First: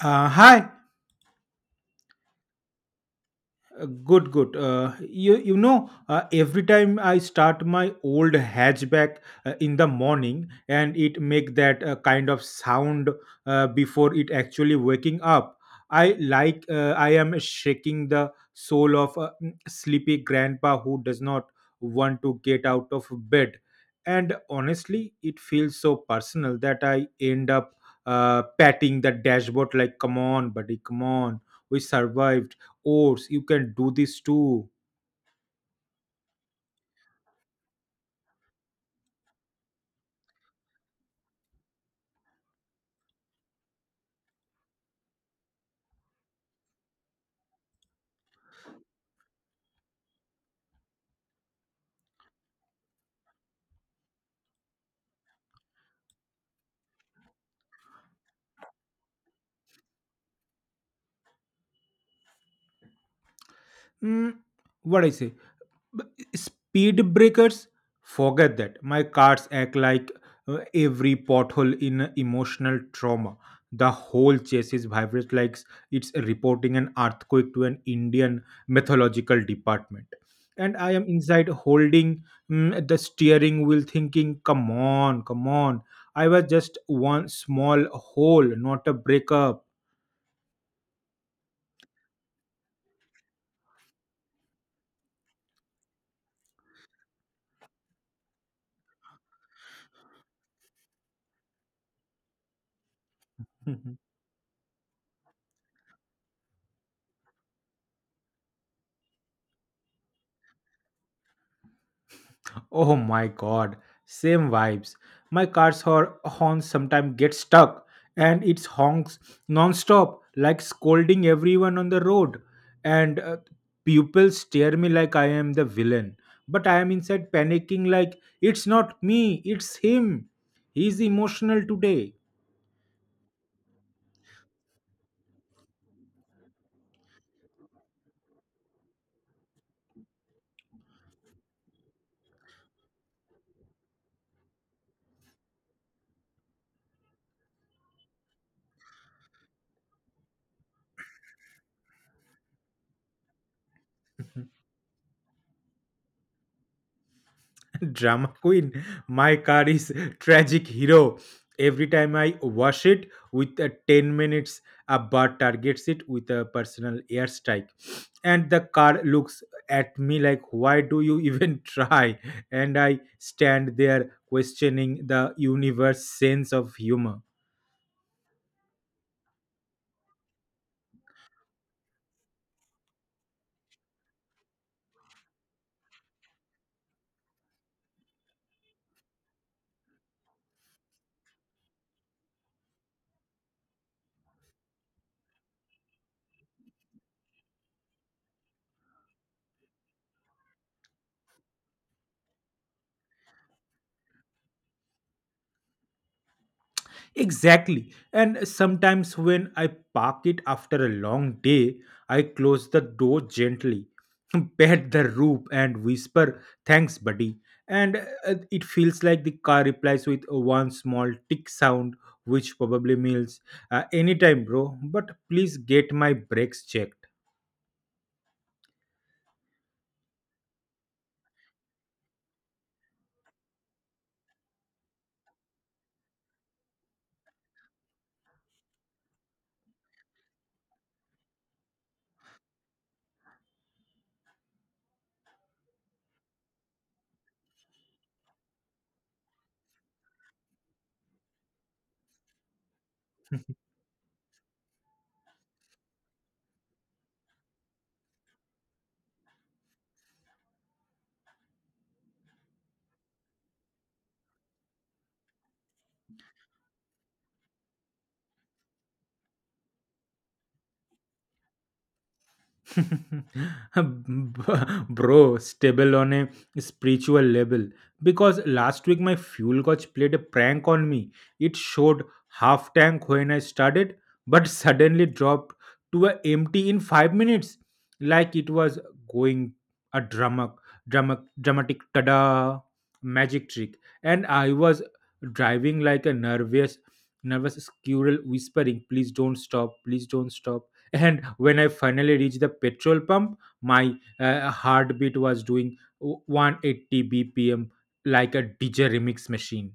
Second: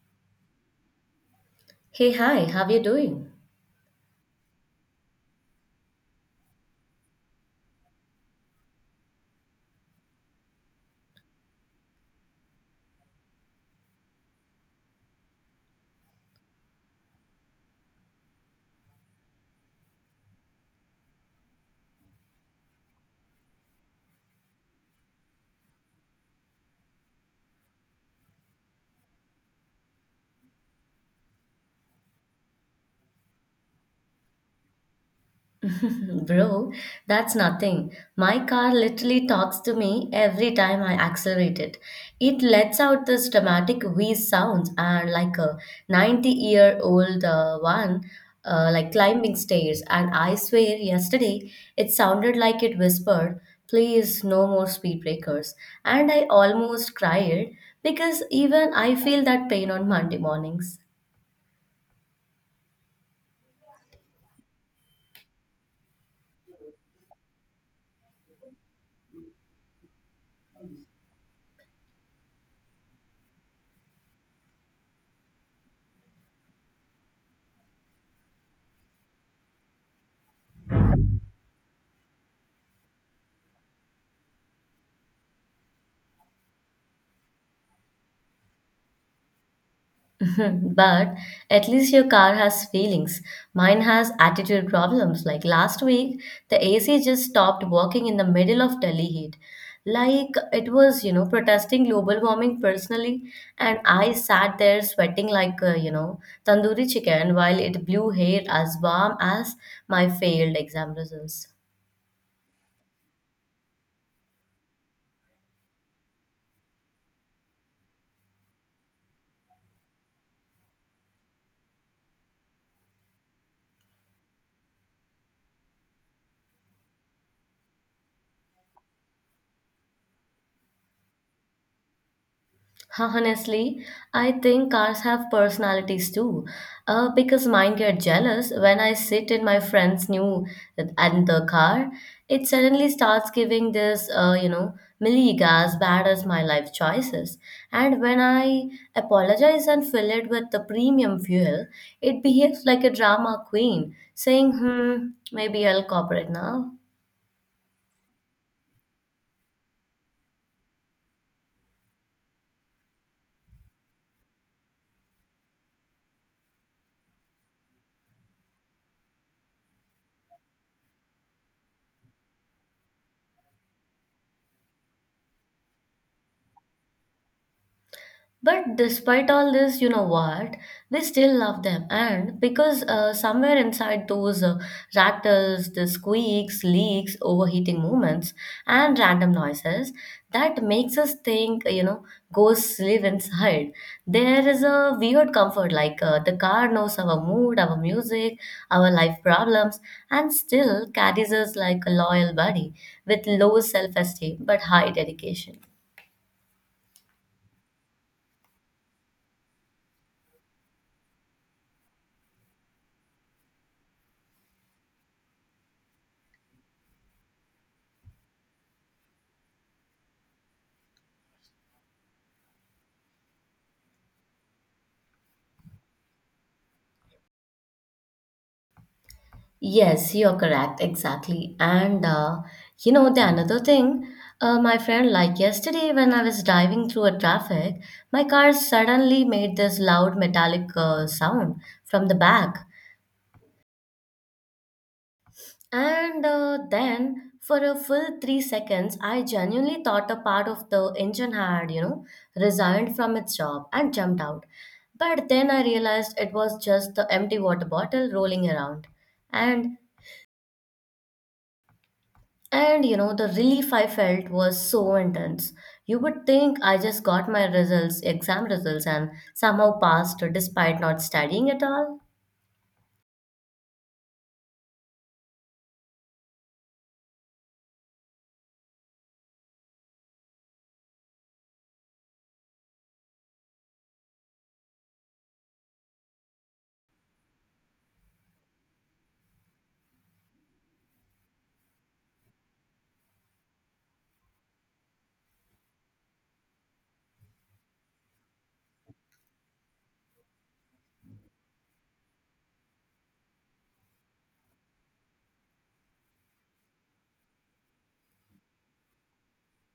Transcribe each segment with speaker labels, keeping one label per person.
Speaker 1: Hi.
Speaker 2: Hey, hi, how you doing?
Speaker 1: Good, good. You know, every time I start my old hatchback in the morning, and it make that kind of sound before it actually waking up. I like I am shaking the soul of a sleepy grandpa who does not want to get out of bed. And honestly, it feels so personal that I end up patting the dashboard like, "Come on, buddy, come on. We survived oats, you can do this too."
Speaker 2: Bro, that's nothing. My car literally talks to me every time I accelerate it. It lets out this dramatic wheeze sounds and like a 90-year-old one, like climbing stairs. And I swear, yesterday it sounded like it whispered, "Please, no more speed breakers." And I almost cried because even I feel that pain on Monday mornings.
Speaker 1: Hmm, what I say? But speed breakers, forget that. My cars act like every pothole in a emotional trauma. The whole chassis vibrates like it's reporting an earthquake to an Indian mythological department, and I am inside holding the steering wheel thinking, come on, come on, I was just one small hole, not a breakup.
Speaker 2: But at least your car has feelings. Mine has attitude problems. Like last week, the AC just stopped working in the middle of Delhi heat. Like it was, you know, protesting global warming personally. And I sat there sweating like, you know, tandoori chicken while it blew hair as warm as my failed exam results.
Speaker 1: Oh my god, same vibes. My car's horn sometimes gets stuck and it honks non-stop like scolding everyone on the road, and people stare me like I am the villain. But I am inside panicking like, it's not me, it's him. He's emotional today.
Speaker 2: Huh, honestly, I think cars have personalities too. Because mine get jealous when I sit in my friend's new and the car. It suddenly starts giving this, you know, milli as bad as my life choices. And when I apologize and fill it with the premium fuel, it behaves like a drama queen, saying, "Hmm, maybe I'll cooperate now."
Speaker 1: Drama queen. My car is tragic hero. Every time I wash it with a 10 minutes, a bird targets it with a personal airstrike. And the car looks at me like, why do you even try? And I stand there questioning the universe sense of humor.
Speaker 2: But despite all this, you know what? We still love them. And because somewhere inside those rattles, the squeaks, leaks, overheating movements, and random noises, that makes us think, you know, ghosts live inside. There is a weird comfort, like the car knows our mood, our music, our life problems, and still carries us like a loyal buddy with low self esteem but high dedication.
Speaker 1: Exactly. And sometimes when I park it after a long day, I close the door gently, pat the roof, and whisper, "Thanks, buddy." And it feels like the car replies with one small tick sound, which probably means anytime, bro. But please get my brakes checked.
Speaker 2: Yes, you're correct. Exactly. And you know, the another thing, my friend, like yesterday when I was driving through a traffic, my car suddenly made this loud metallic sound from the back. And then for a full 3 seconds, I genuinely thought a part of the engine had, you know, resigned from its job and jumped out. But then I realized it was just the empty water bottle rolling around. And And you know, the relief I felt was so intense. You would think I just got my results, exam results, and somehow passed despite not studying at all.
Speaker 1: Bro, stable on a spiritual level. Because last week my fuel gauge played a prank on me. It showed half tank when I started, but suddenly dropped to a empty in 5 minutes, like it was going a drama, dramatic tada magic trick. And I was driving like a nervous squirrel, whispering, "Please don't stop! Please don't stop!" And when I finally reached the petrol pump, my heartbeat was doing 180 bpm like a dj remix machine.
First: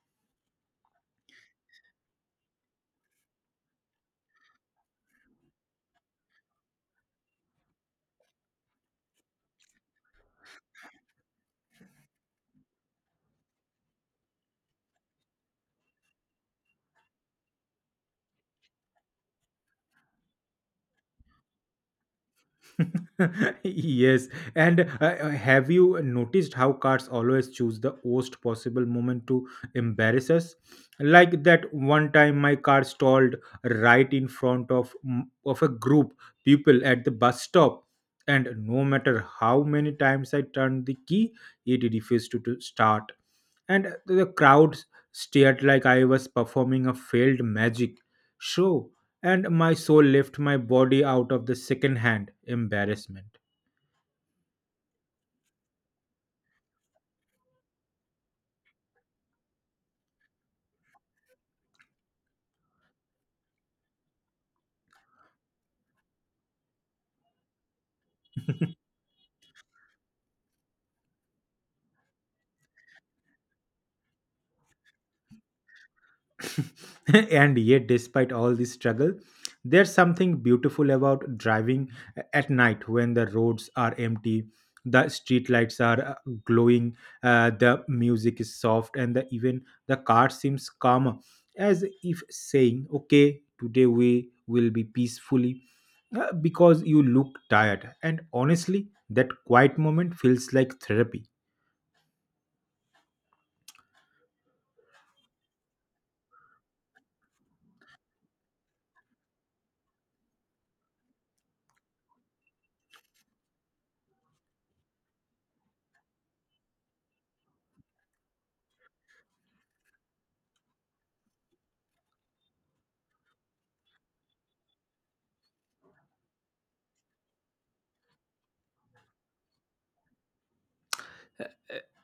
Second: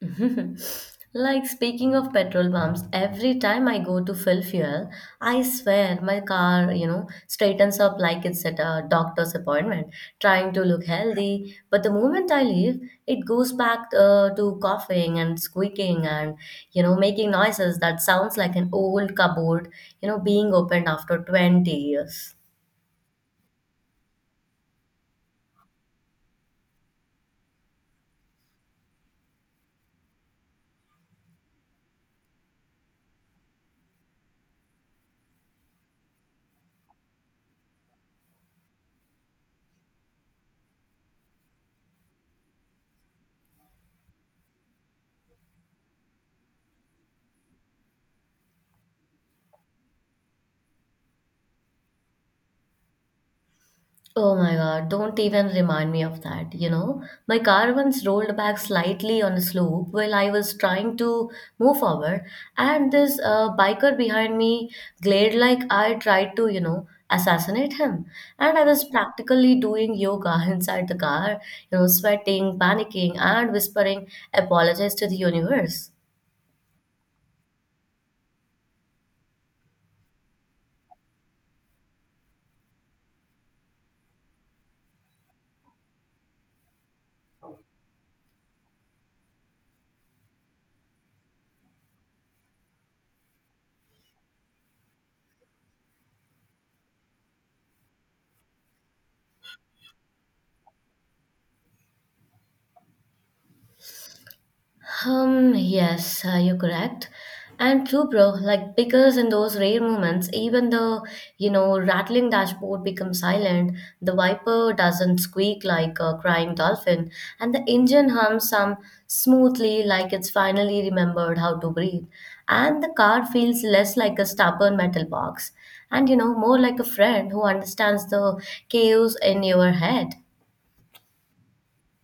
Speaker 2: Like speaking of petrol pumps, every time I go to fill fuel, I swear my car, you know, straightens up like it's at a doctor's appointment, trying to look healthy. But the moment I leave, it goes back to coughing and squeaking and, you know, making noises that sounds like an old cupboard, you know, being opened after 20 years.
Speaker 1: yes. And have you noticed how cars always choose the worst possible moment to embarrass us? Like that one time my car stalled right in front of a group people at the bus stop, and no matter how many times I turned the key, it refused to start, and the crowds stared like I was performing a failed magic show, and my soul left my body out of the second hand embarrassment.
Speaker 2: Oh my God, don't even remind me of that, you know. My car once rolled back slightly on a slope while I was trying to move forward, and this biker behind me glared like I tried to, you know, assassinate him. And I was practically doing yoga inside the car, you know, sweating, panicking, and whispering apologies to the universe.
Speaker 1: and yet, despite all this struggle, there's something beautiful about driving at night when the roads are empty, the street lights are glowing, the music is soft, and the, even the car seems calmer, as if saying, "Okay, today we will be peacefully. Because you look tired," and honestly, that quiet moment feels like therapy.
Speaker 2: Yes, you're correct. And true, bro, like because in those rare moments, even the, you know, rattling dashboard becomes silent, the wiper doesn't squeak like a crying dolphin, and the engine hums some smoothly like it's finally remembered how to breathe. And the car feels less like a stubborn metal box, and you know, more like a friend who understands the chaos in your head.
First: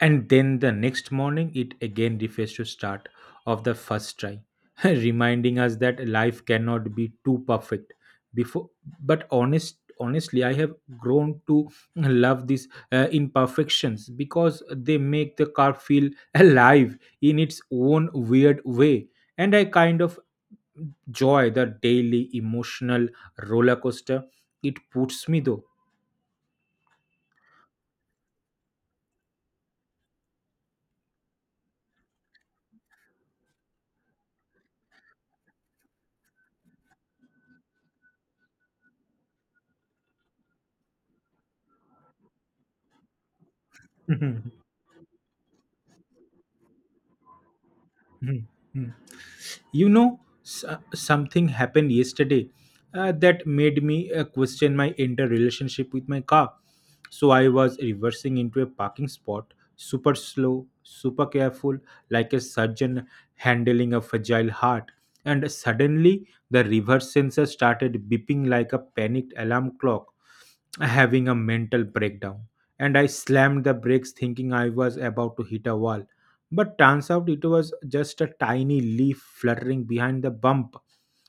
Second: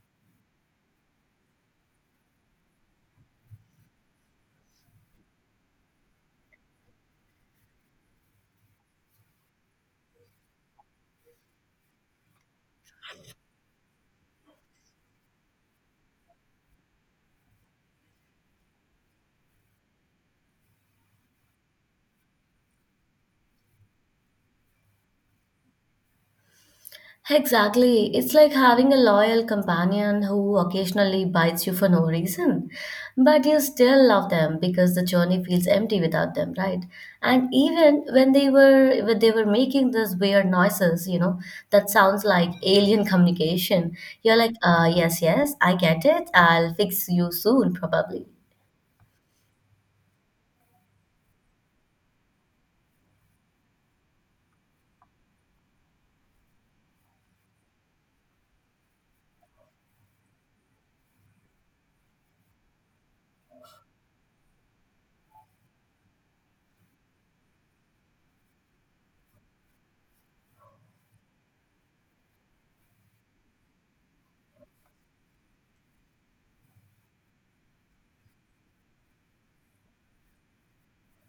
Speaker 1: And then the next morning it again refuses to start of the first try, reminding us that life cannot be too perfect before. But honestly I have grown to love these imperfections because they make the car feel alive in its own weird way, and I kind of enjoy the daily emotional roller coaster it puts me though.
Speaker 2: Exactly. It's like having a loyal companion who occasionally bites you for no reason. But you still love them because the journey feels empty without them, right? And even when they were making these weird noises, you know, that sounds like alien communication. You're like, yes, yes, I get it. I'll fix you soon, probably.
Speaker 1: You know, something happened yesterday that made me question my entire relationship with my car. So I was reversing into a parking spot, super slow, super careful, like a surgeon handling a fragile heart. And suddenly, the reverse sensor started beeping like a panicked alarm clock, having a mental breakdown. And I slammed the brakes thinking I was about to hit a wall, but turns out it was just a tiny leaf fluttering behind the bump,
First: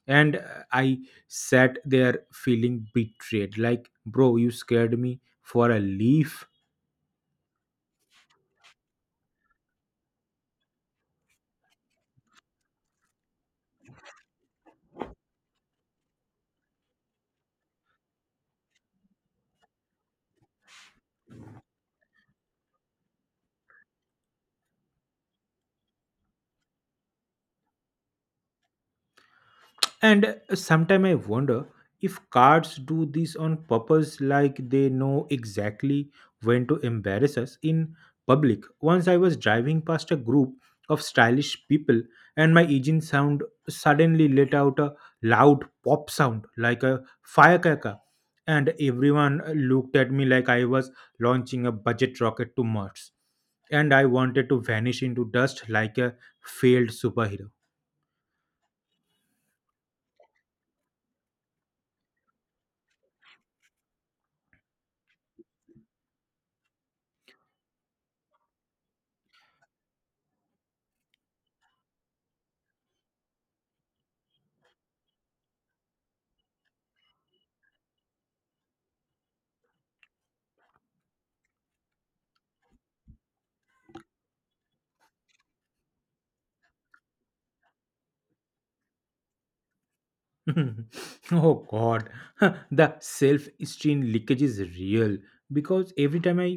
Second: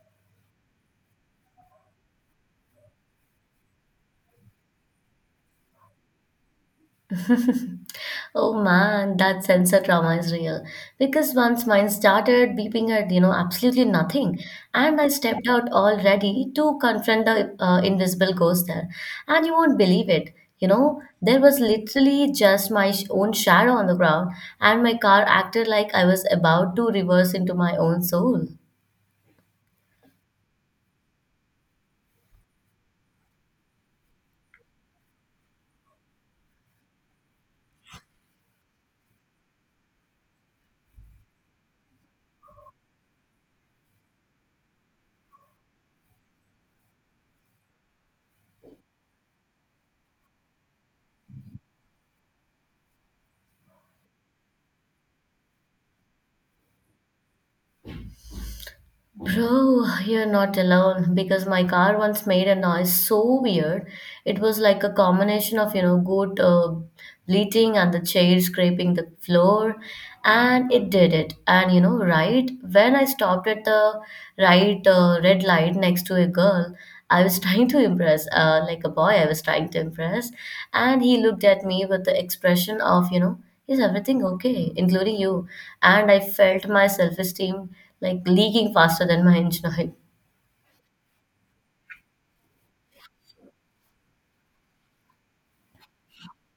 Speaker 1: and I sat there feeling betrayed like, bro, you scared me for a leaf.
Speaker 2: Oh man, that sensor trauma is real. Because once mine started beeping at, you know, absolutely nothing, and I stepped out all ready to confront the invisible ghost there. And you won't believe it. You know, there was literally just own shadow on the ground, and my car acted like I was about to reverse into my own soul.
Speaker 1: And sometimes I wonder if cards do this on purpose, like they know exactly when to embarrass us in public. Once I was driving past a group of stylish people, and my engine sound suddenly let out a loud pop sound like a firecracker, and everyone looked at me like I was launching a budget rocket to Mars, and I wanted to vanish into dust like a failed superhero.
Speaker 2: Bro, you're not alone because my car once made a noise so weird. It was like a combination of, you know, good bleating and the chair scraping the floor. And it did it. And, you know, right when I stopped at the right red light next to a girl, I was trying to impress, like a boy, I was trying to impress. And he looked at me with the expression of, you know, is everything okay, including you? And I felt my self esteem like leaking faster than my engine oil.
Speaker 1: oh god, the self-esteem leakage is real, because every time I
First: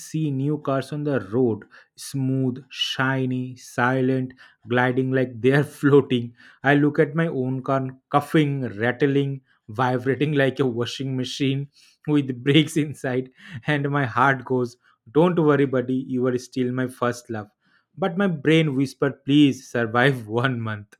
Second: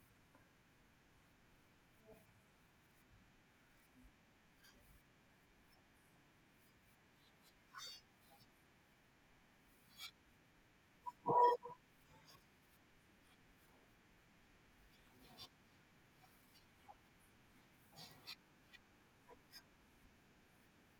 Speaker 1: see new cars on the road, smooth, shiny, silent, gliding like they are floating, I look at my own car coughing, rattling, vibrating like a washing machine with brakes inside, and my heart goes, don't worry buddy, you are still my first love, but my brain whispered, please survive 1 month.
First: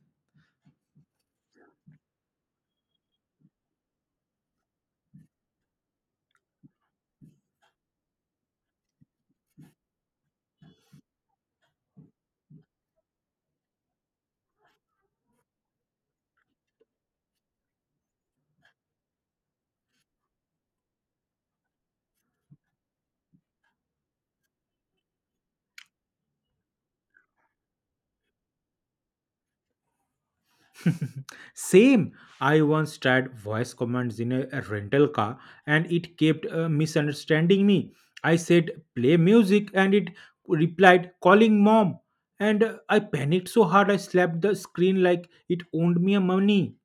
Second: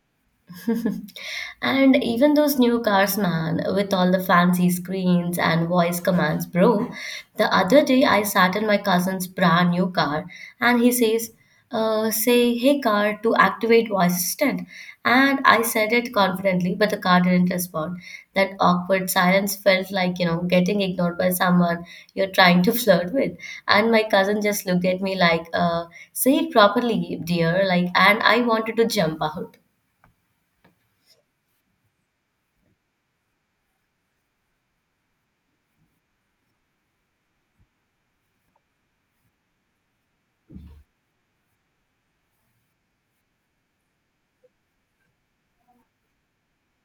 Speaker 2: And even those new cars, man, with all the fancy screens and voice commands, bro. The other day I sat in my cousin's brand new car and he says, say, "Hey car," to activate voice assistant. And I said it confidently, but the car didn't respond. That awkward silence felt like, you know, getting ignored by someone you're trying to flirt with. And my cousin just looked at me like, say it properly, dear, like, and I wanted to jump out.
Speaker 1: Same. I once tried voice commands in a rental car and it kept misunderstanding me. I said, "Play music," and it replied, "Calling mom." And I panicked so hard I slapped the screen like it owned me a money,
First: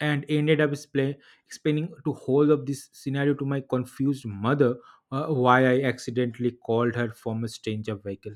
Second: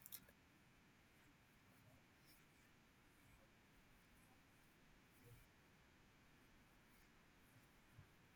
Speaker 1: and ended up explaining to whole of this scenario to my confused mother why I accidentally called her from a stranger vehicle.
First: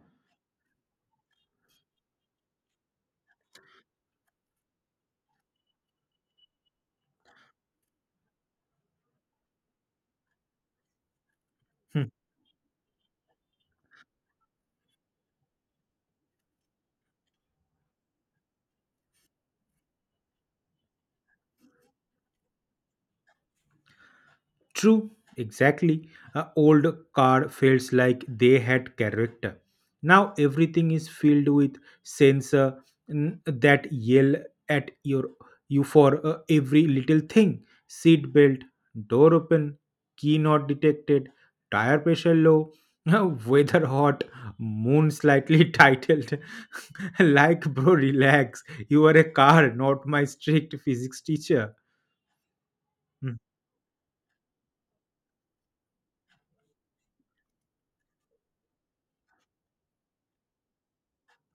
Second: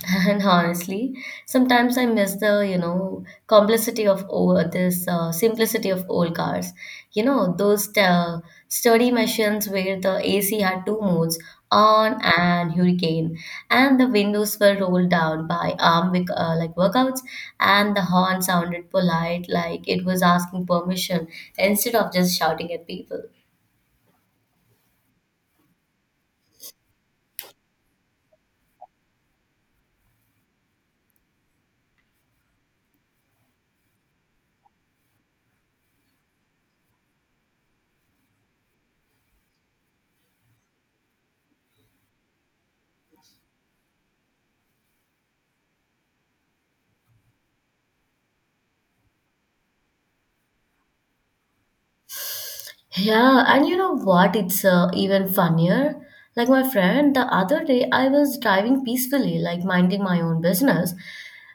Speaker 2: And honestly, sometimes I miss the, you know, complicity of old, this simplicity of old cars. You know, those sturdy machines where the AC had two modes, on and hurricane, and the windows were rolled down by like workouts, and the horn sounded polite, like it was asking permission instead of just shouting at people.
Speaker 1: True, exactly. A old car feels like they had character. Now everything is filled with sensor that yell at you for every little thing. Seat belt, door open, key not detected, tire pressure low, weather hot, moon slightly titled. like bro, relax. You are a car, not my strict physics teacher.
Speaker 2: Yeah, and you know what? It's even funnier. Like my friend, the other day I was driving peacefully, like minding my own business,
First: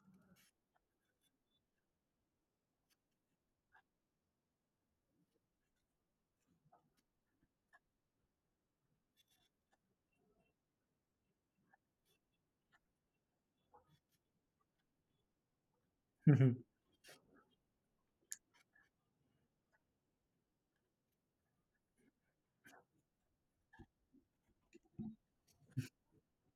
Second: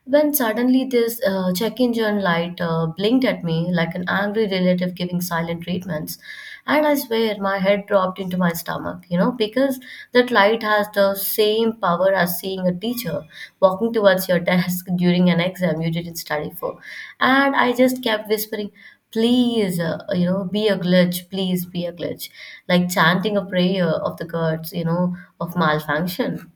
Speaker 2: when suddenly this check engine light blinked at me like an angry relative giving silent treatments. And I swear my head dropped into my stomach, you know, because that light has the same power as seeing a teacher walking towards your desk during an exam you didn't study for. And I just kept whispering, please you know, be a glitch, please be a glitch, like chanting a prayer of the gods, you know, of malfunction.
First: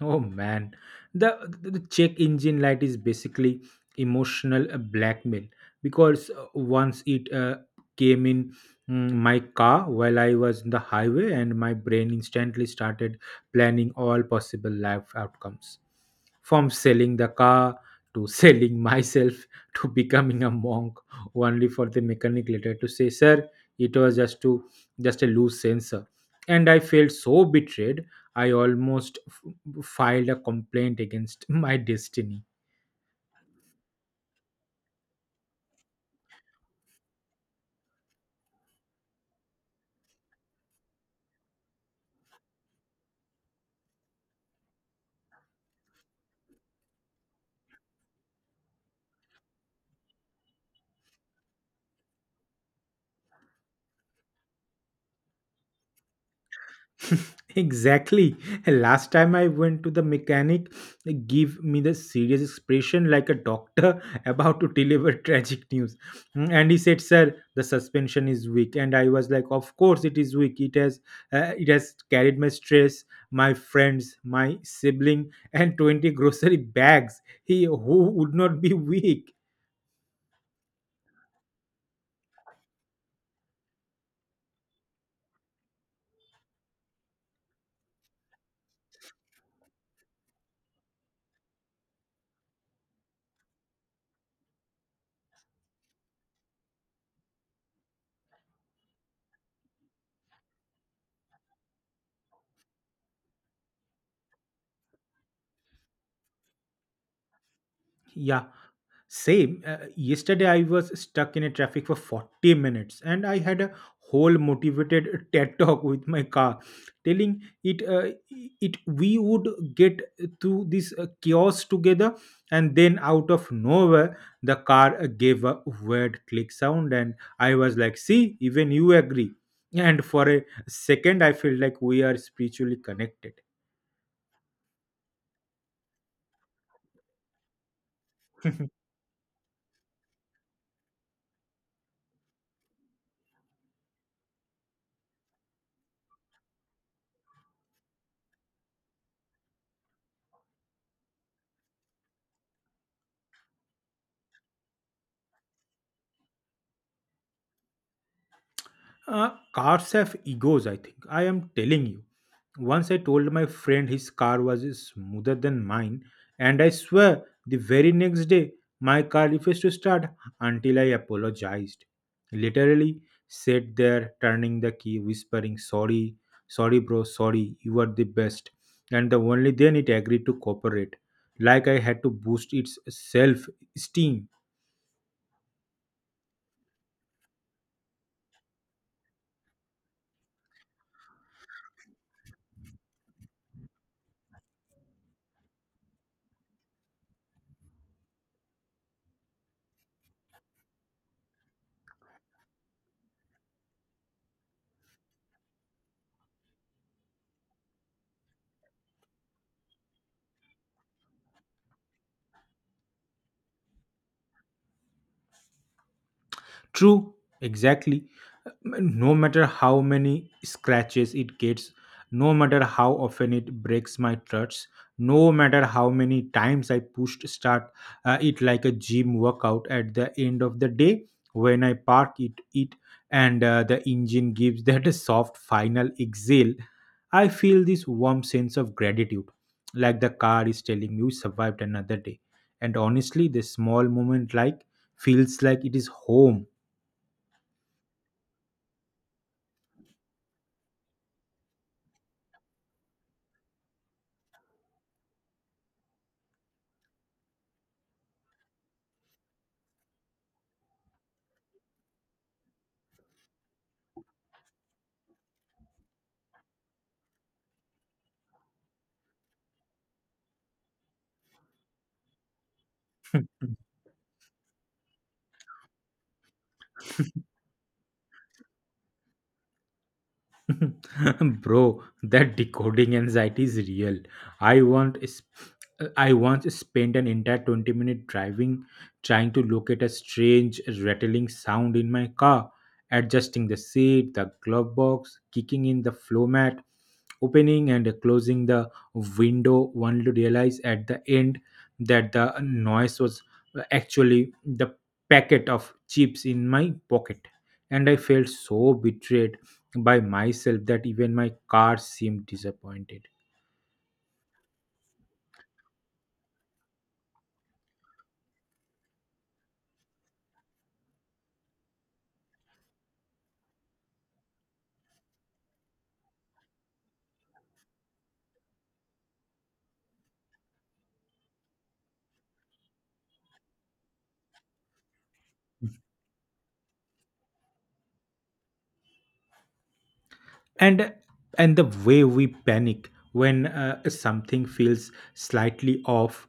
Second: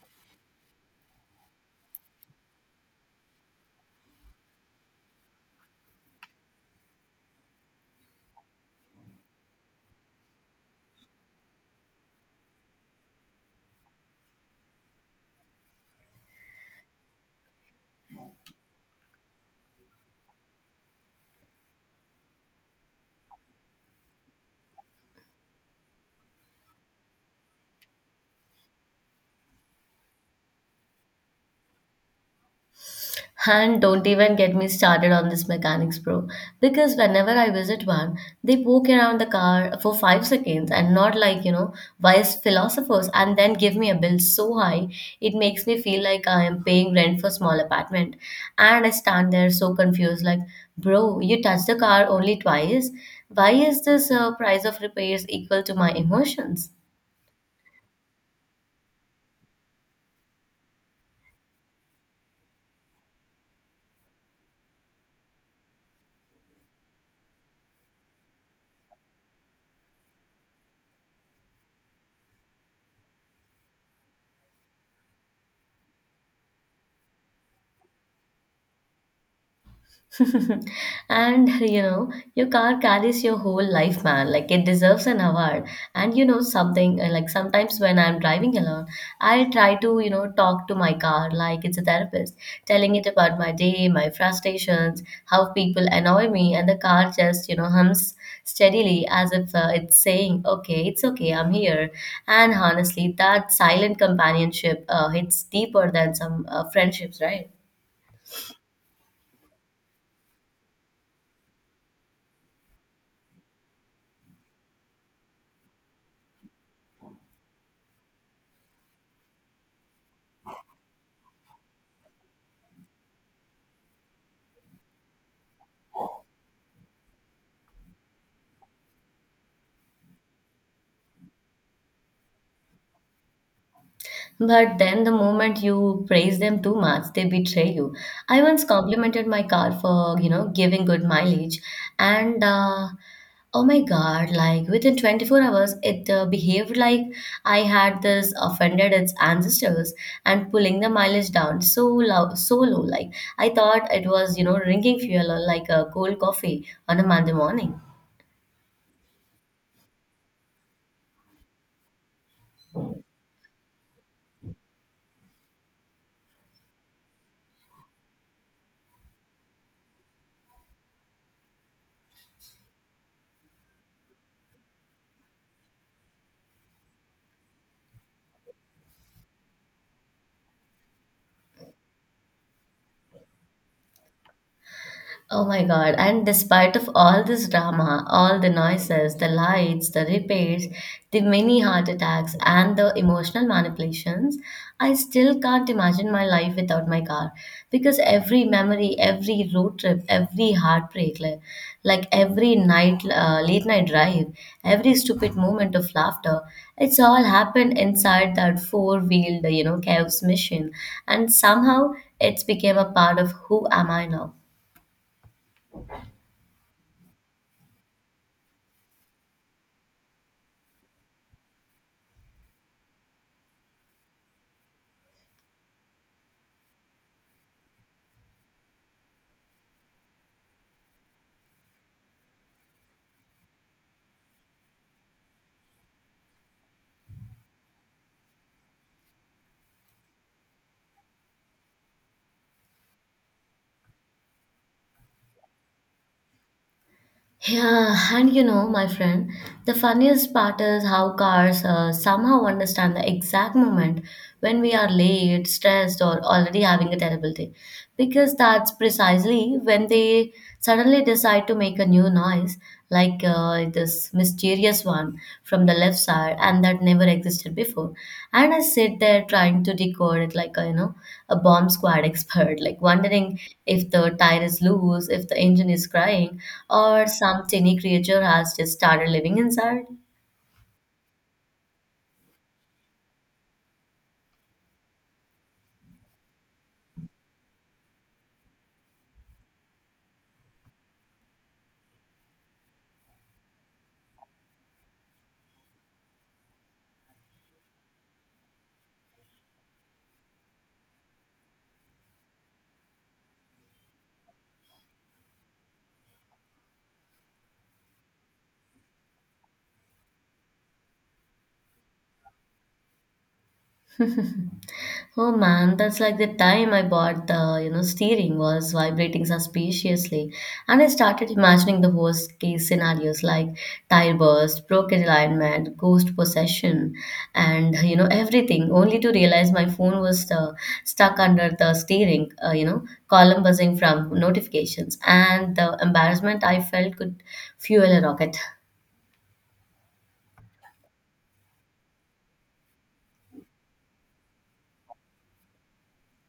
Speaker 1: Oh man, the, the check engine light is basically emotional blackmail, because once it came in my car while I was in the highway, and my brain instantly started planning all possible life outcomes, from selling the car to selling myself to becoming a monk, only for the mechanic later to say, "Sir, it was just a loose sensor," and I felt so betrayed. I almost filed a complaint against my destiny.
Speaker 2: And don't even get me started on this mechanics, bro. Because whenever I visit one, they poke around the car for 5 seconds and not like, you know, wise philosophers and then give me a bill so high it makes me feel like I am paying rent for small apartment. And I stand there so confused, like, bro, you touched the car only twice. Why is this price of repairs equal to my emotions?
Speaker 1: exactly. Last time I went to the mechanic, they give me the serious expression like a doctor about to deliver tragic news. Mm, and he said, "Sir, the suspension is weak." And I was like, "Of course it is weak. It has it has carried my stress, my friends, my sibling, and 20 grocery bags. He who would not be weak?"
Speaker 2: And you know your car carries your whole life, man, like it deserves an award. And you know something, like sometimes when I'm driving alone, I'll try to, you know, talk to my car like it's a therapist, telling it about my day, my frustrations, how people annoy me, and the car just, you know, hums steadily as if it's saying, okay, it's okay, I'm here. And honestly, that silent companionship hits deeper than some friendships, right?
Speaker 1: Yeah, same. Yesterday, I was stuck in a traffic for 40 minutes and I had a whole motivated TED talk with my car telling it it we would get through this chaos together. And then out of nowhere the car gave a weird click sound and I was like, see, even you agree. And for a second I feel like we are spiritually connected.
Speaker 2: But then the moment you praise them too much, they betray you. I once complimented my car for, you know, giving good mileage. And oh my God, like within 24 hours, it behaved like I had this offended its ancestors and pulling the mileage down so low, so low. Like I thought it was, you know, drinking fuel or like a cold coffee on a Monday morning.
Speaker 1: Cars have egos, I think. I am telling you. Once I told my friend his car was smoother than mine, and I swear the very next day my car refused to start until I apologized. Literally sat there turning the key, whispering, "Sorry, sorry, bro, sorry, you are the best." And the only then it agreed to cooperate, like I had to boost its self esteem.
Speaker 2: Oh my God. And despite of all this drama, all the noises, the lights, the repairs, the many heart attacks and the emotional manipulations, I still can't imagine my life without my car because every memory, every road trip, every heartbreak, like every night late night drive, every stupid moment of laughter, it's all happened inside that four-wheeled, you know, chaos machine and somehow it's became a part of who am I now.
Speaker 1: True, exactly. No matter how many scratches it gets, no matter how often it breaks my trust, no matter how many times I pushed start, it like a gym workout, at the end of the day when I park it and the engine gives that a soft final exhale, I feel this warm sense of gratitude, like the car is telling you survived another day. And honestly this small moment like feels like it is home.
Speaker 2: Yeah, and you know, my friend, the funniest part is how cars somehow understand the exact moment when we are late, stressed, or already having a terrible day. Because that's precisely when they suddenly decide to make a new noise, like this mysterious one from the left side and that never existed before, and I sit there trying to decode it like a, you know, a bomb squad expert, like wondering if the tire is loose, if the engine is crying, or some tiny creature has just started living inside.
Speaker 1: Bro, that decoding anxiety is real. I want is I once spent an entire 20-minute driving trying to locate a strange rattling sound in my car, adjusting the seat, the glove box, kicking in the flow mat, opening and closing the window, only to realize at the end that the noise was actually the packet of chips in my pocket. And I felt so betrayed by myself that even my car seemed disappointed.
Speaker 2: Oh man, that's like the time I bought the, you know, steering was vibrating suspiciously. And I started imagining the worst case scenarios like tire burst, broken alignment, ghost possession, and, you know, everything, only to realize my phone was stuck under the steering, you know, column buzzing from notifications. And the embarrassment I felt could fuel a rocket.
Speaker 1: and and the way we panic when something feels slightly off,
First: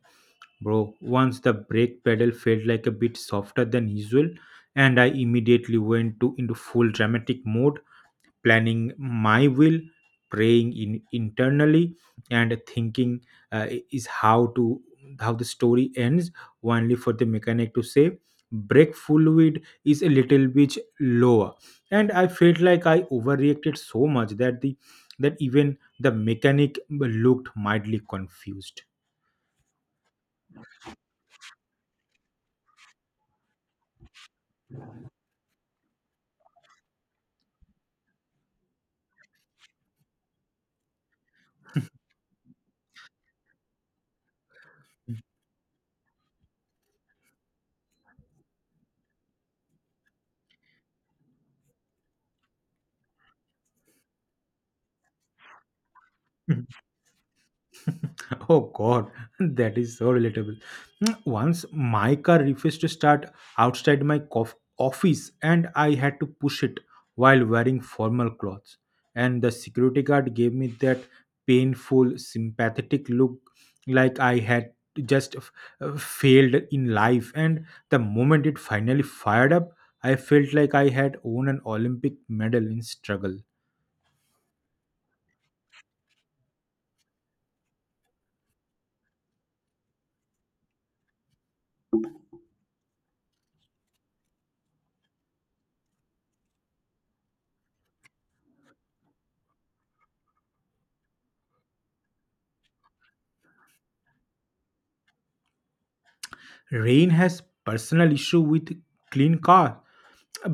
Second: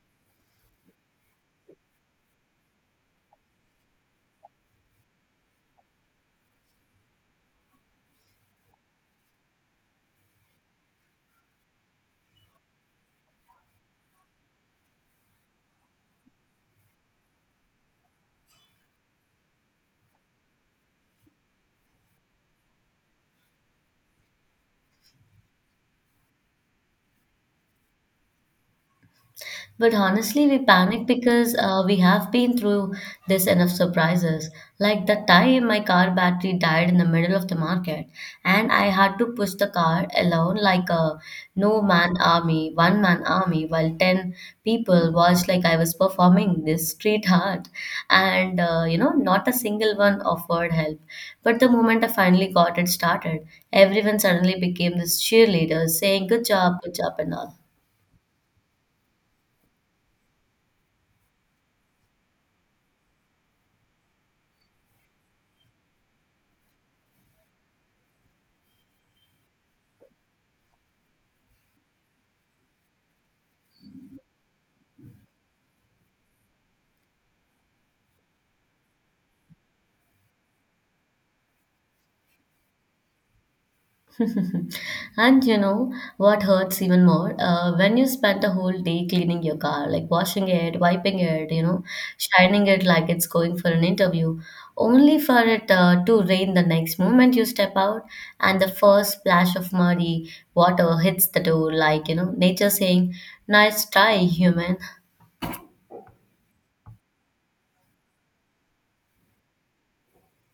Speaker 1: bro, once the brake pedal felt like a bit softer than usual and I immediately went to into full dramatic mode, planning my will, praying in internally, and thinking, is how to how the story ends, only for the mechanic to say, "Break full weed is a little bit lower," and I felt like I overreacted so much that the that even the mechanic looked mildly confused.
Speaker 2: But honestly, we panic because we have been through this enough surprises. Like that time my car battery died in the middle of the market, and I had to push the car alone like a no man army, one man army, while 10 people watched like I was performing this street art. Not a single one offered help. But the moment I finally got it started, everyone suddenly became this cheerleader saying, "Good job, good job," and all.
Speaker 1: Oh God, that is so relatable. Mm, once my car refused to start outside my office, and I had to push it while wearing formal clothes. And the security guard gave me that painful, sympathetic look, like I had just failed in life. And the moment it finally fired up, I felt like I had won an Olympic medal in struggle.
Speaker 2: And you know what hurts even more? When you spend a whole day cleaning your car, like washing it, wiping it, shining it like it's going for an interview, only for it to rain the next moment you step out, and the first splash of muddy water hits the door, like, you know, nature saying, "Nice try, human."
Speaker 1: Rain has personal issue with clean car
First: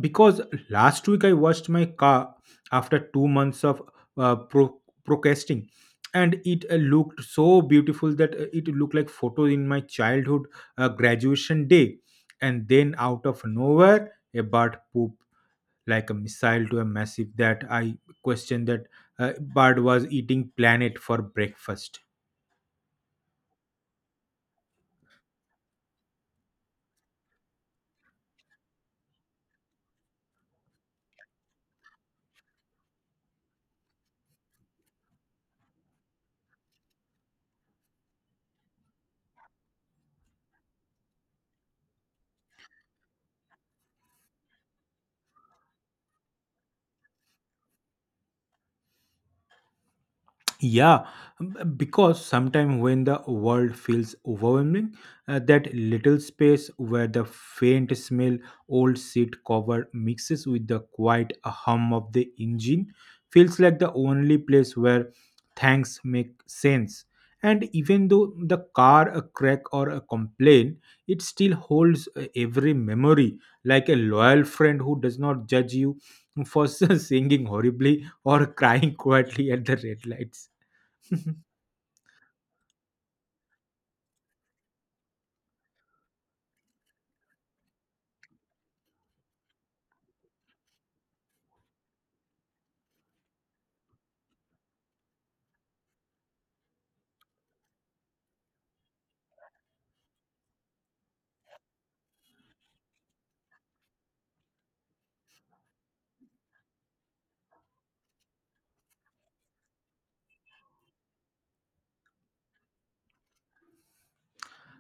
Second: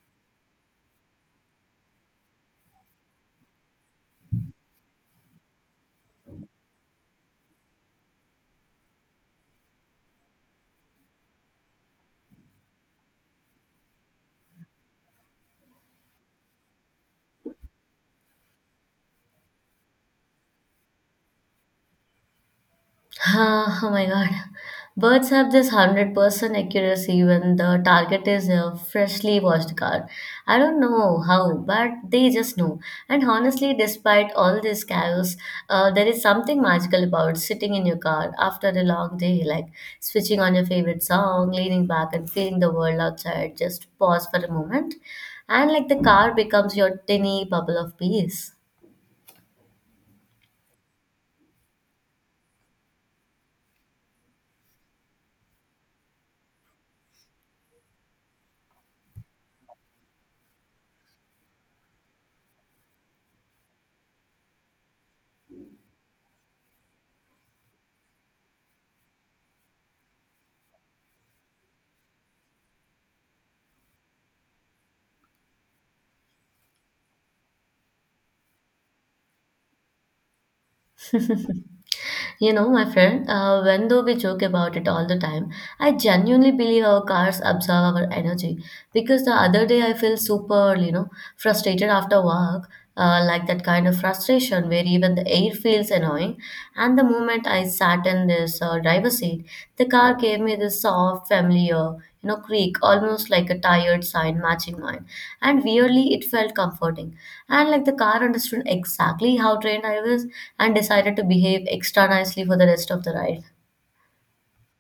Speaker 1: because last week I washed my car after 2 months of uh, pro- procrastinating, and it looked so beautiful that it looked like photo in my childhood graduation day. And then out of nowhere, a bird pooped like a missile to a massive that I questioned that bird was eating planet for breakfast.
Speaker 2: Ah, oh my god. Birds have this 100% accuracy when the target is a freshly washed car. I don't know how, but they just know. And honestly, despite all this chaos, there is something magical about sitting in your car after a long day, like switching on your favorite song, leaning back, and feeling the world outside just pause for a moment, and like the car becomes your tiny bubble of peace.
Speaker 1: Yeah, because sometimes when the world feels overwhelming, that little space where the faint smell old seat cover mixes with the quiet hum of the engine feels like the only place where things make sense. And even though the car a crack or a complaint, it still holds every memory like a loyal friend who does not judge you for singing horribly or crying quietly at the red lights.
Speaker 2: You know, my friend, when though we joke about it all the time, I genuinely believe our cars absorb our energy. Because the other day I felt super, you know, frustrated after work, like that kind of frustration where even the air feels annoying. And the moment I sat in this driver's seat, the car gave me this soft, familiar, you know, creak, almost like a tired sign matching mine. And weirdly, it felt comforting. And like the car understood exactly how trained I was and decided to behave extra nicely for the rest of the ride.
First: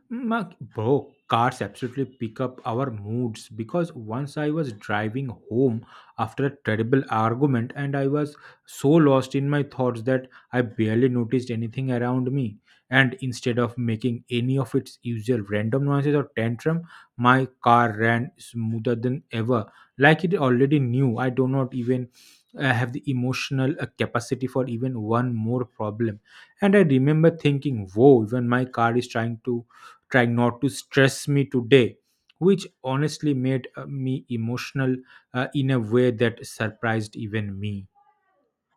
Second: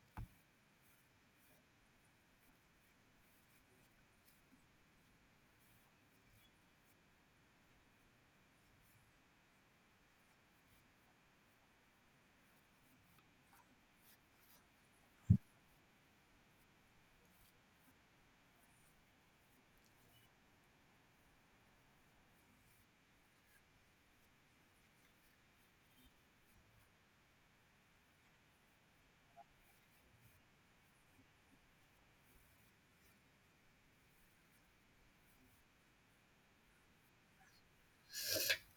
Speaker 1: Bro, cars absolutely pick up our moods because once I was driving home after a terrible argument, and I was so lost in my thoughts that I barely noticed anything around me. And instead of making any of its usual random noises or tantrum, my car ran smoother than ever, like it already knew I do not even have the emotional capacity for even one more problem. And I remember thinking, whoa, even my car is trying not to stress me today, which honestly made me emotional in a way that surprised even me.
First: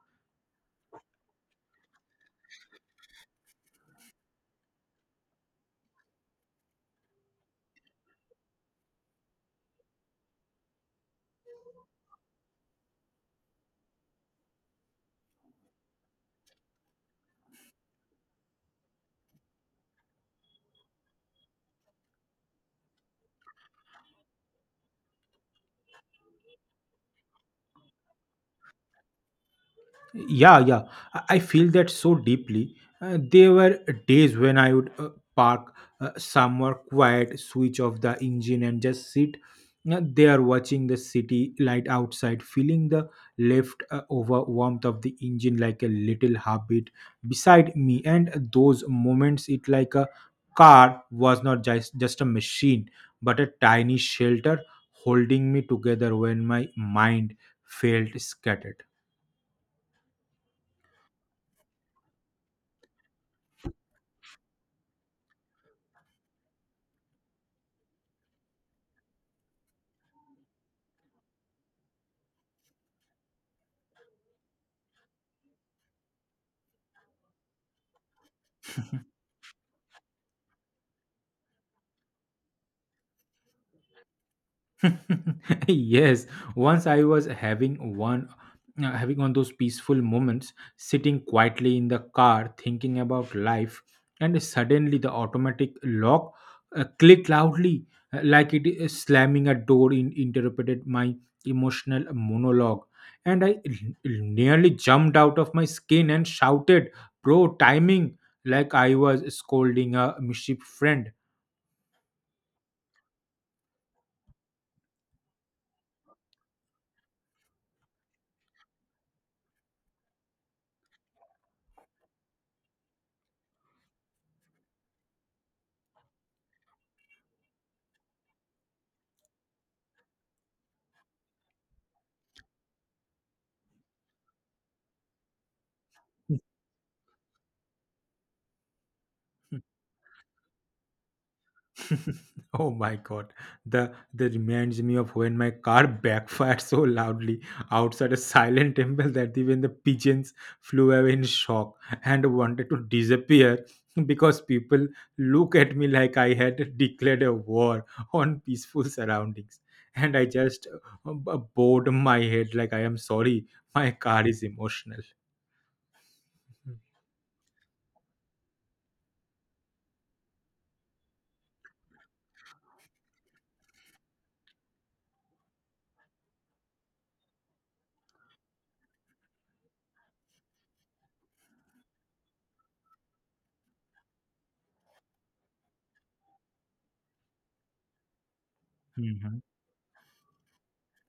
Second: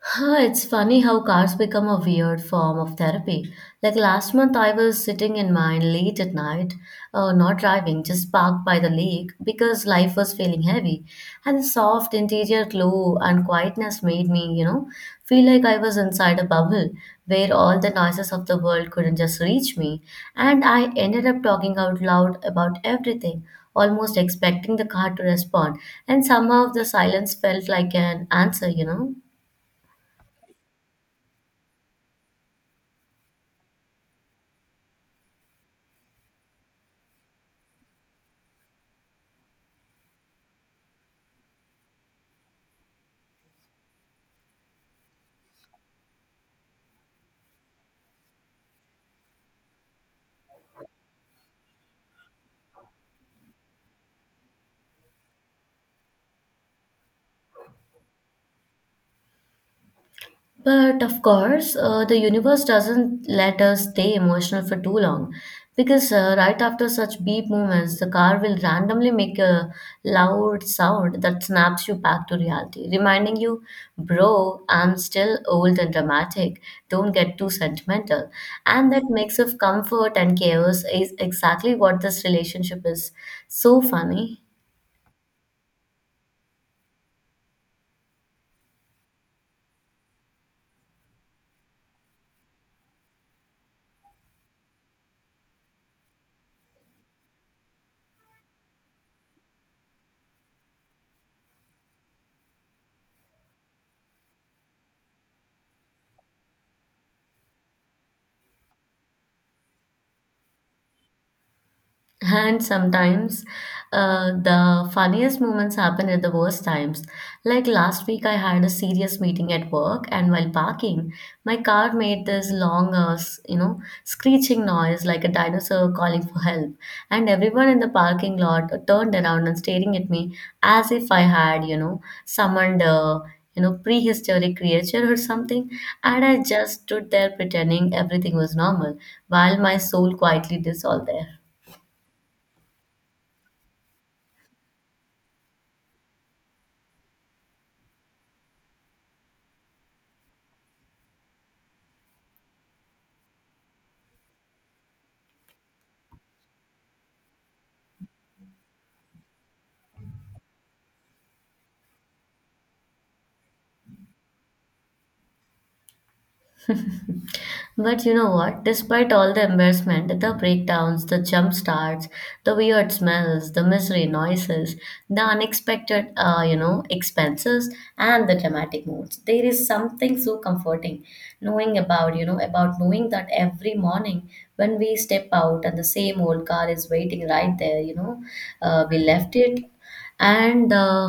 Speaker 2: Huh, it's funny how cars become a weird form of therapy. Like last month, I was sitting in mine late at night, not driving, just parked by the lake because life was feeling heavy. And the soft interior glow and quietness made me, you know, feel like I was inside a bubble where all the noises of the world couldn't just reach me. And I ended up talking out loud about everything, almost expecting the car to respond. And somehow the silence felt like an answer, you know.
Speaker 1: Yeah, yeah. I feel that so deeply. There were days when I would park somewhere quiet, switch off the engine, and just sit there watching the city light outside, feeling the left over warmth of the engine like a little heartbeat beside me. And those moments, it like a car was not just a machine, but a tiny shelter holding me together when my mind felt scattered.
Speaker 2: But of course, the universe doesn't let us stay emotional for too long because right after such beep moments, the car will randomly make a loud sound that snaps you back to reality, reminding you, bro, I'm still old and dramatic, don't get too sentimental. And that mix of comfort and chaos is exactly what this relationship is. So funny.
Speaker 1: Yes, once I was having one those peaceful moments sitting quietly in the car thinking about life, and suddenly the automatic lock clicked loudly like it is slamming a door in interrupted my emotional monologue, and nearly jumped out of my skin and shouted, bro timing, like I was scolding a mischief friend.
Speaker 2: And sometimes the funniest moments happen at the worst times. Like last week, I had a serious meeting at work, and while parking, my car made this long, you know, screeching noise like a dinosaur calling for help. And everyone in the parking lot turned around and staring at me as if I had, you know, summoned a, you know, prehistoric creature or something. And I just stood there pretending everything was normal while my soul quietly dissolved there.
Speaker 1: Oh my God. The That reminds me of when my car backfired so loudly outside a silent temple that even the pigeons flew away in shock and wanted to disappear because people look at me like I had declared a war on peaceful surroundings. And I just bowed my head like I am sorry, my car is emotional. Hmm.
Speaker 2: But you know what? Despite all the embarrassment, the breakdowns, the jump starts, the weird smells, the misery noises, the unexpected, expenses, and the dramatic moods, there is something so comforting knowing about knowing that every morning when we step out and the same old car is waiting right there, you know, we
Speaker 1: Hmm,
Speaker 2: left
Speaker 1: hmm.
Speaker 2: it and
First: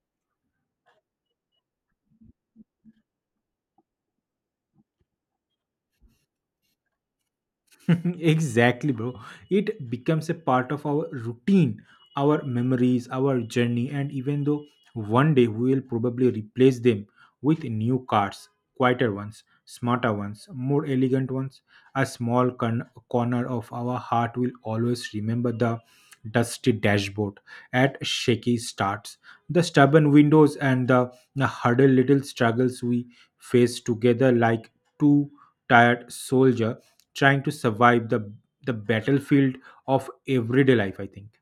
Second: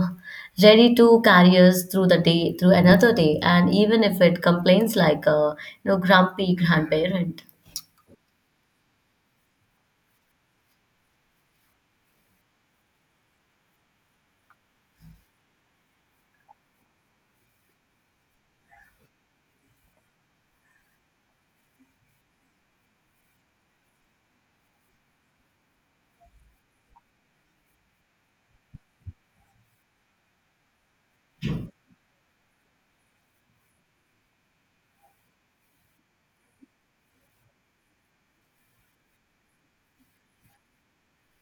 Speaker 2: ready to carry us through the day, through another day, and even if it complains like a, you know, grumpy grandparent.
Speaker 1: Exactly, bro. It becomes a part of our routine, our memories, our journey, and even though one day we will probably replace them with new cars, quieter ones, smarter ones, more elegant ones, a small corner of our heart will always remember the dusty dashboard at shaky starts, the stubborn windows, and the harder little struggles we face together like two tired soldiers trying to survive the battlefield of everyday life, I think.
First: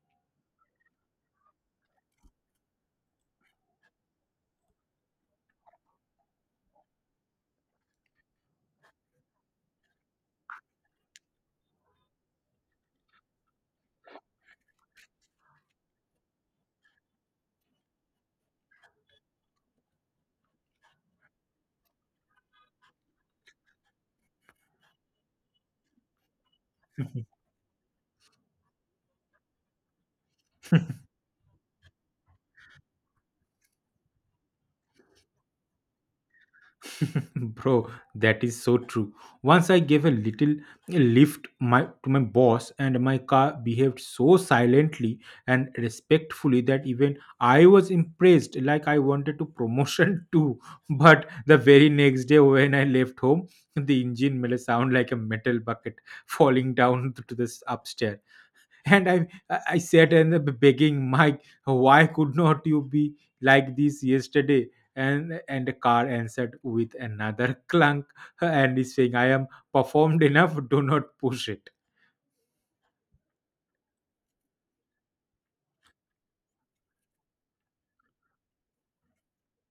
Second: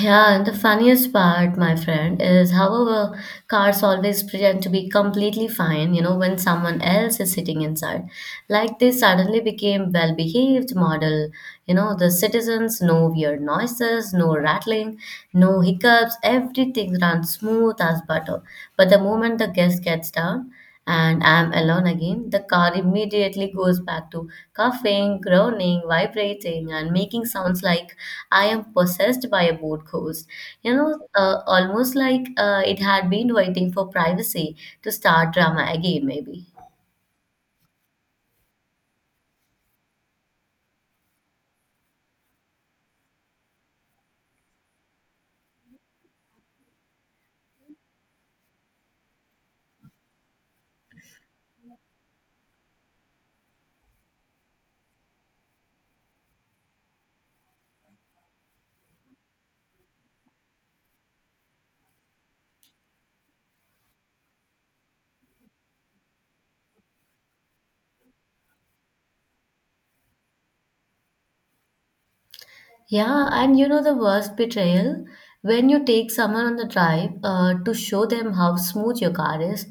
Speaker 2: Yeah, and the funniest part, my friend, is however, cars always pretend to be completely fine, you know, when someone else is sitting inside. Like they suddenly became well behaved model, you know, the citizens, no weird noises, no rattling, no hiccups, everything runs smooth as butter. But the moment the guest gets down, and am alone again, the car immediately goes back to coughing, groaning, vibrating, and making sounds like I am possessed by a boat ghost. You know, almost like it had been waiting for privacy to start drama again, maybe.
Speaker 1: Bro, that is so true. Once I gave a little lift my to my boss, and my car behaved so silently and respectfully that even I was impressed, like I wanted to promotion too. But the very next day when I left home, the engine made a sound like a metal bucket falling down to this upstairs, and I I said and begging mike, why could not you be like this yesterday? And the car answered with another clunk and is saying I am performed enough, do not push it.
Speaker 2: Yeah, and you know the worst betrayal? When you take someone on the drive to show them how smooth your car is,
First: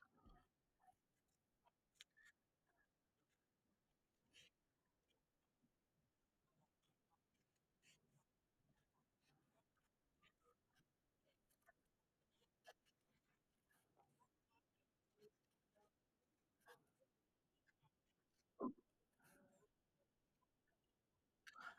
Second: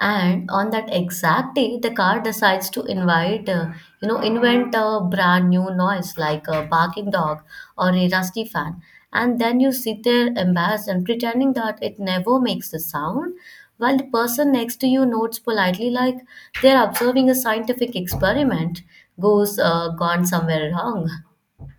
Speaker 2: and on that exact day, the car decides to invent a brand new noise like a barking dog or a rusty fan. And then you sit there embarrassed and pretending that it never makes the sound, while the person next to you notes politely like they're observing a scientific experiment goes gone somewhere wrong.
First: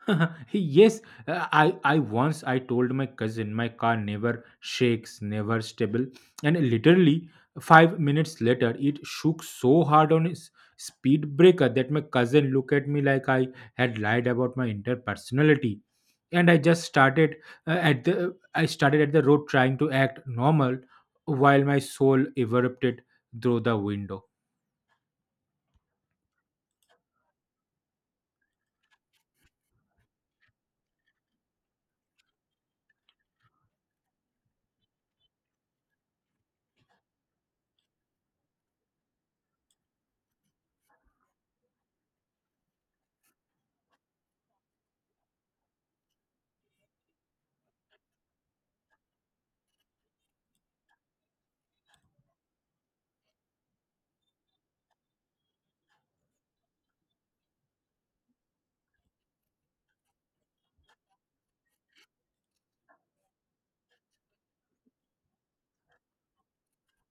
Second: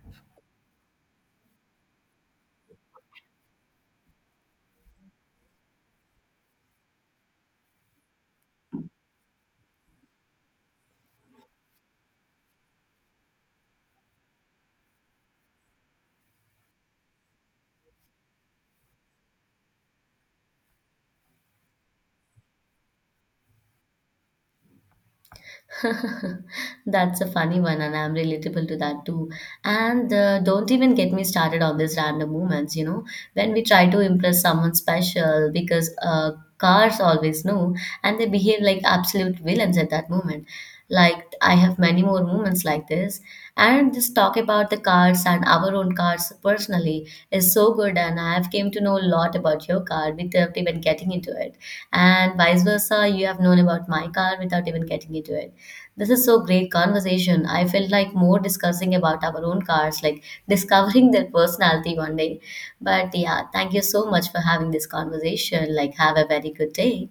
Speaker 1: Yes, I once I told my cousin my car never shakes, never stable, and literally 5 minutes later it shook so hard on its speed breaker that my cousin looked at me like I had lied about my entire personality, and I just started at the I started at the road trying to act normal while my soul erupted through the window.
Speaker 2: That's a funny one, and I'm relatable to that too. And don't even get me started on these random moments, you know, when we try to impress someone special because cars always know and they behave like absolute villains at that moment. Like, I have many more moments like this. And this talk about the cars and our own cars personally is so good, and I've came to know a lot about your car without even getting into it, and vice versa, you have known about my car without even getting into it. This is so great conversation. I felt like more discussing about our own cars, like discovering their personality one day. But yeah, thank you so much for having this conversation. Like, have a very good day.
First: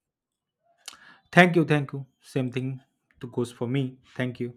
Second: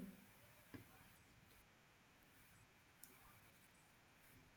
Speaker 1: Thank you, thank you. Same thing to goes for me. Thank you.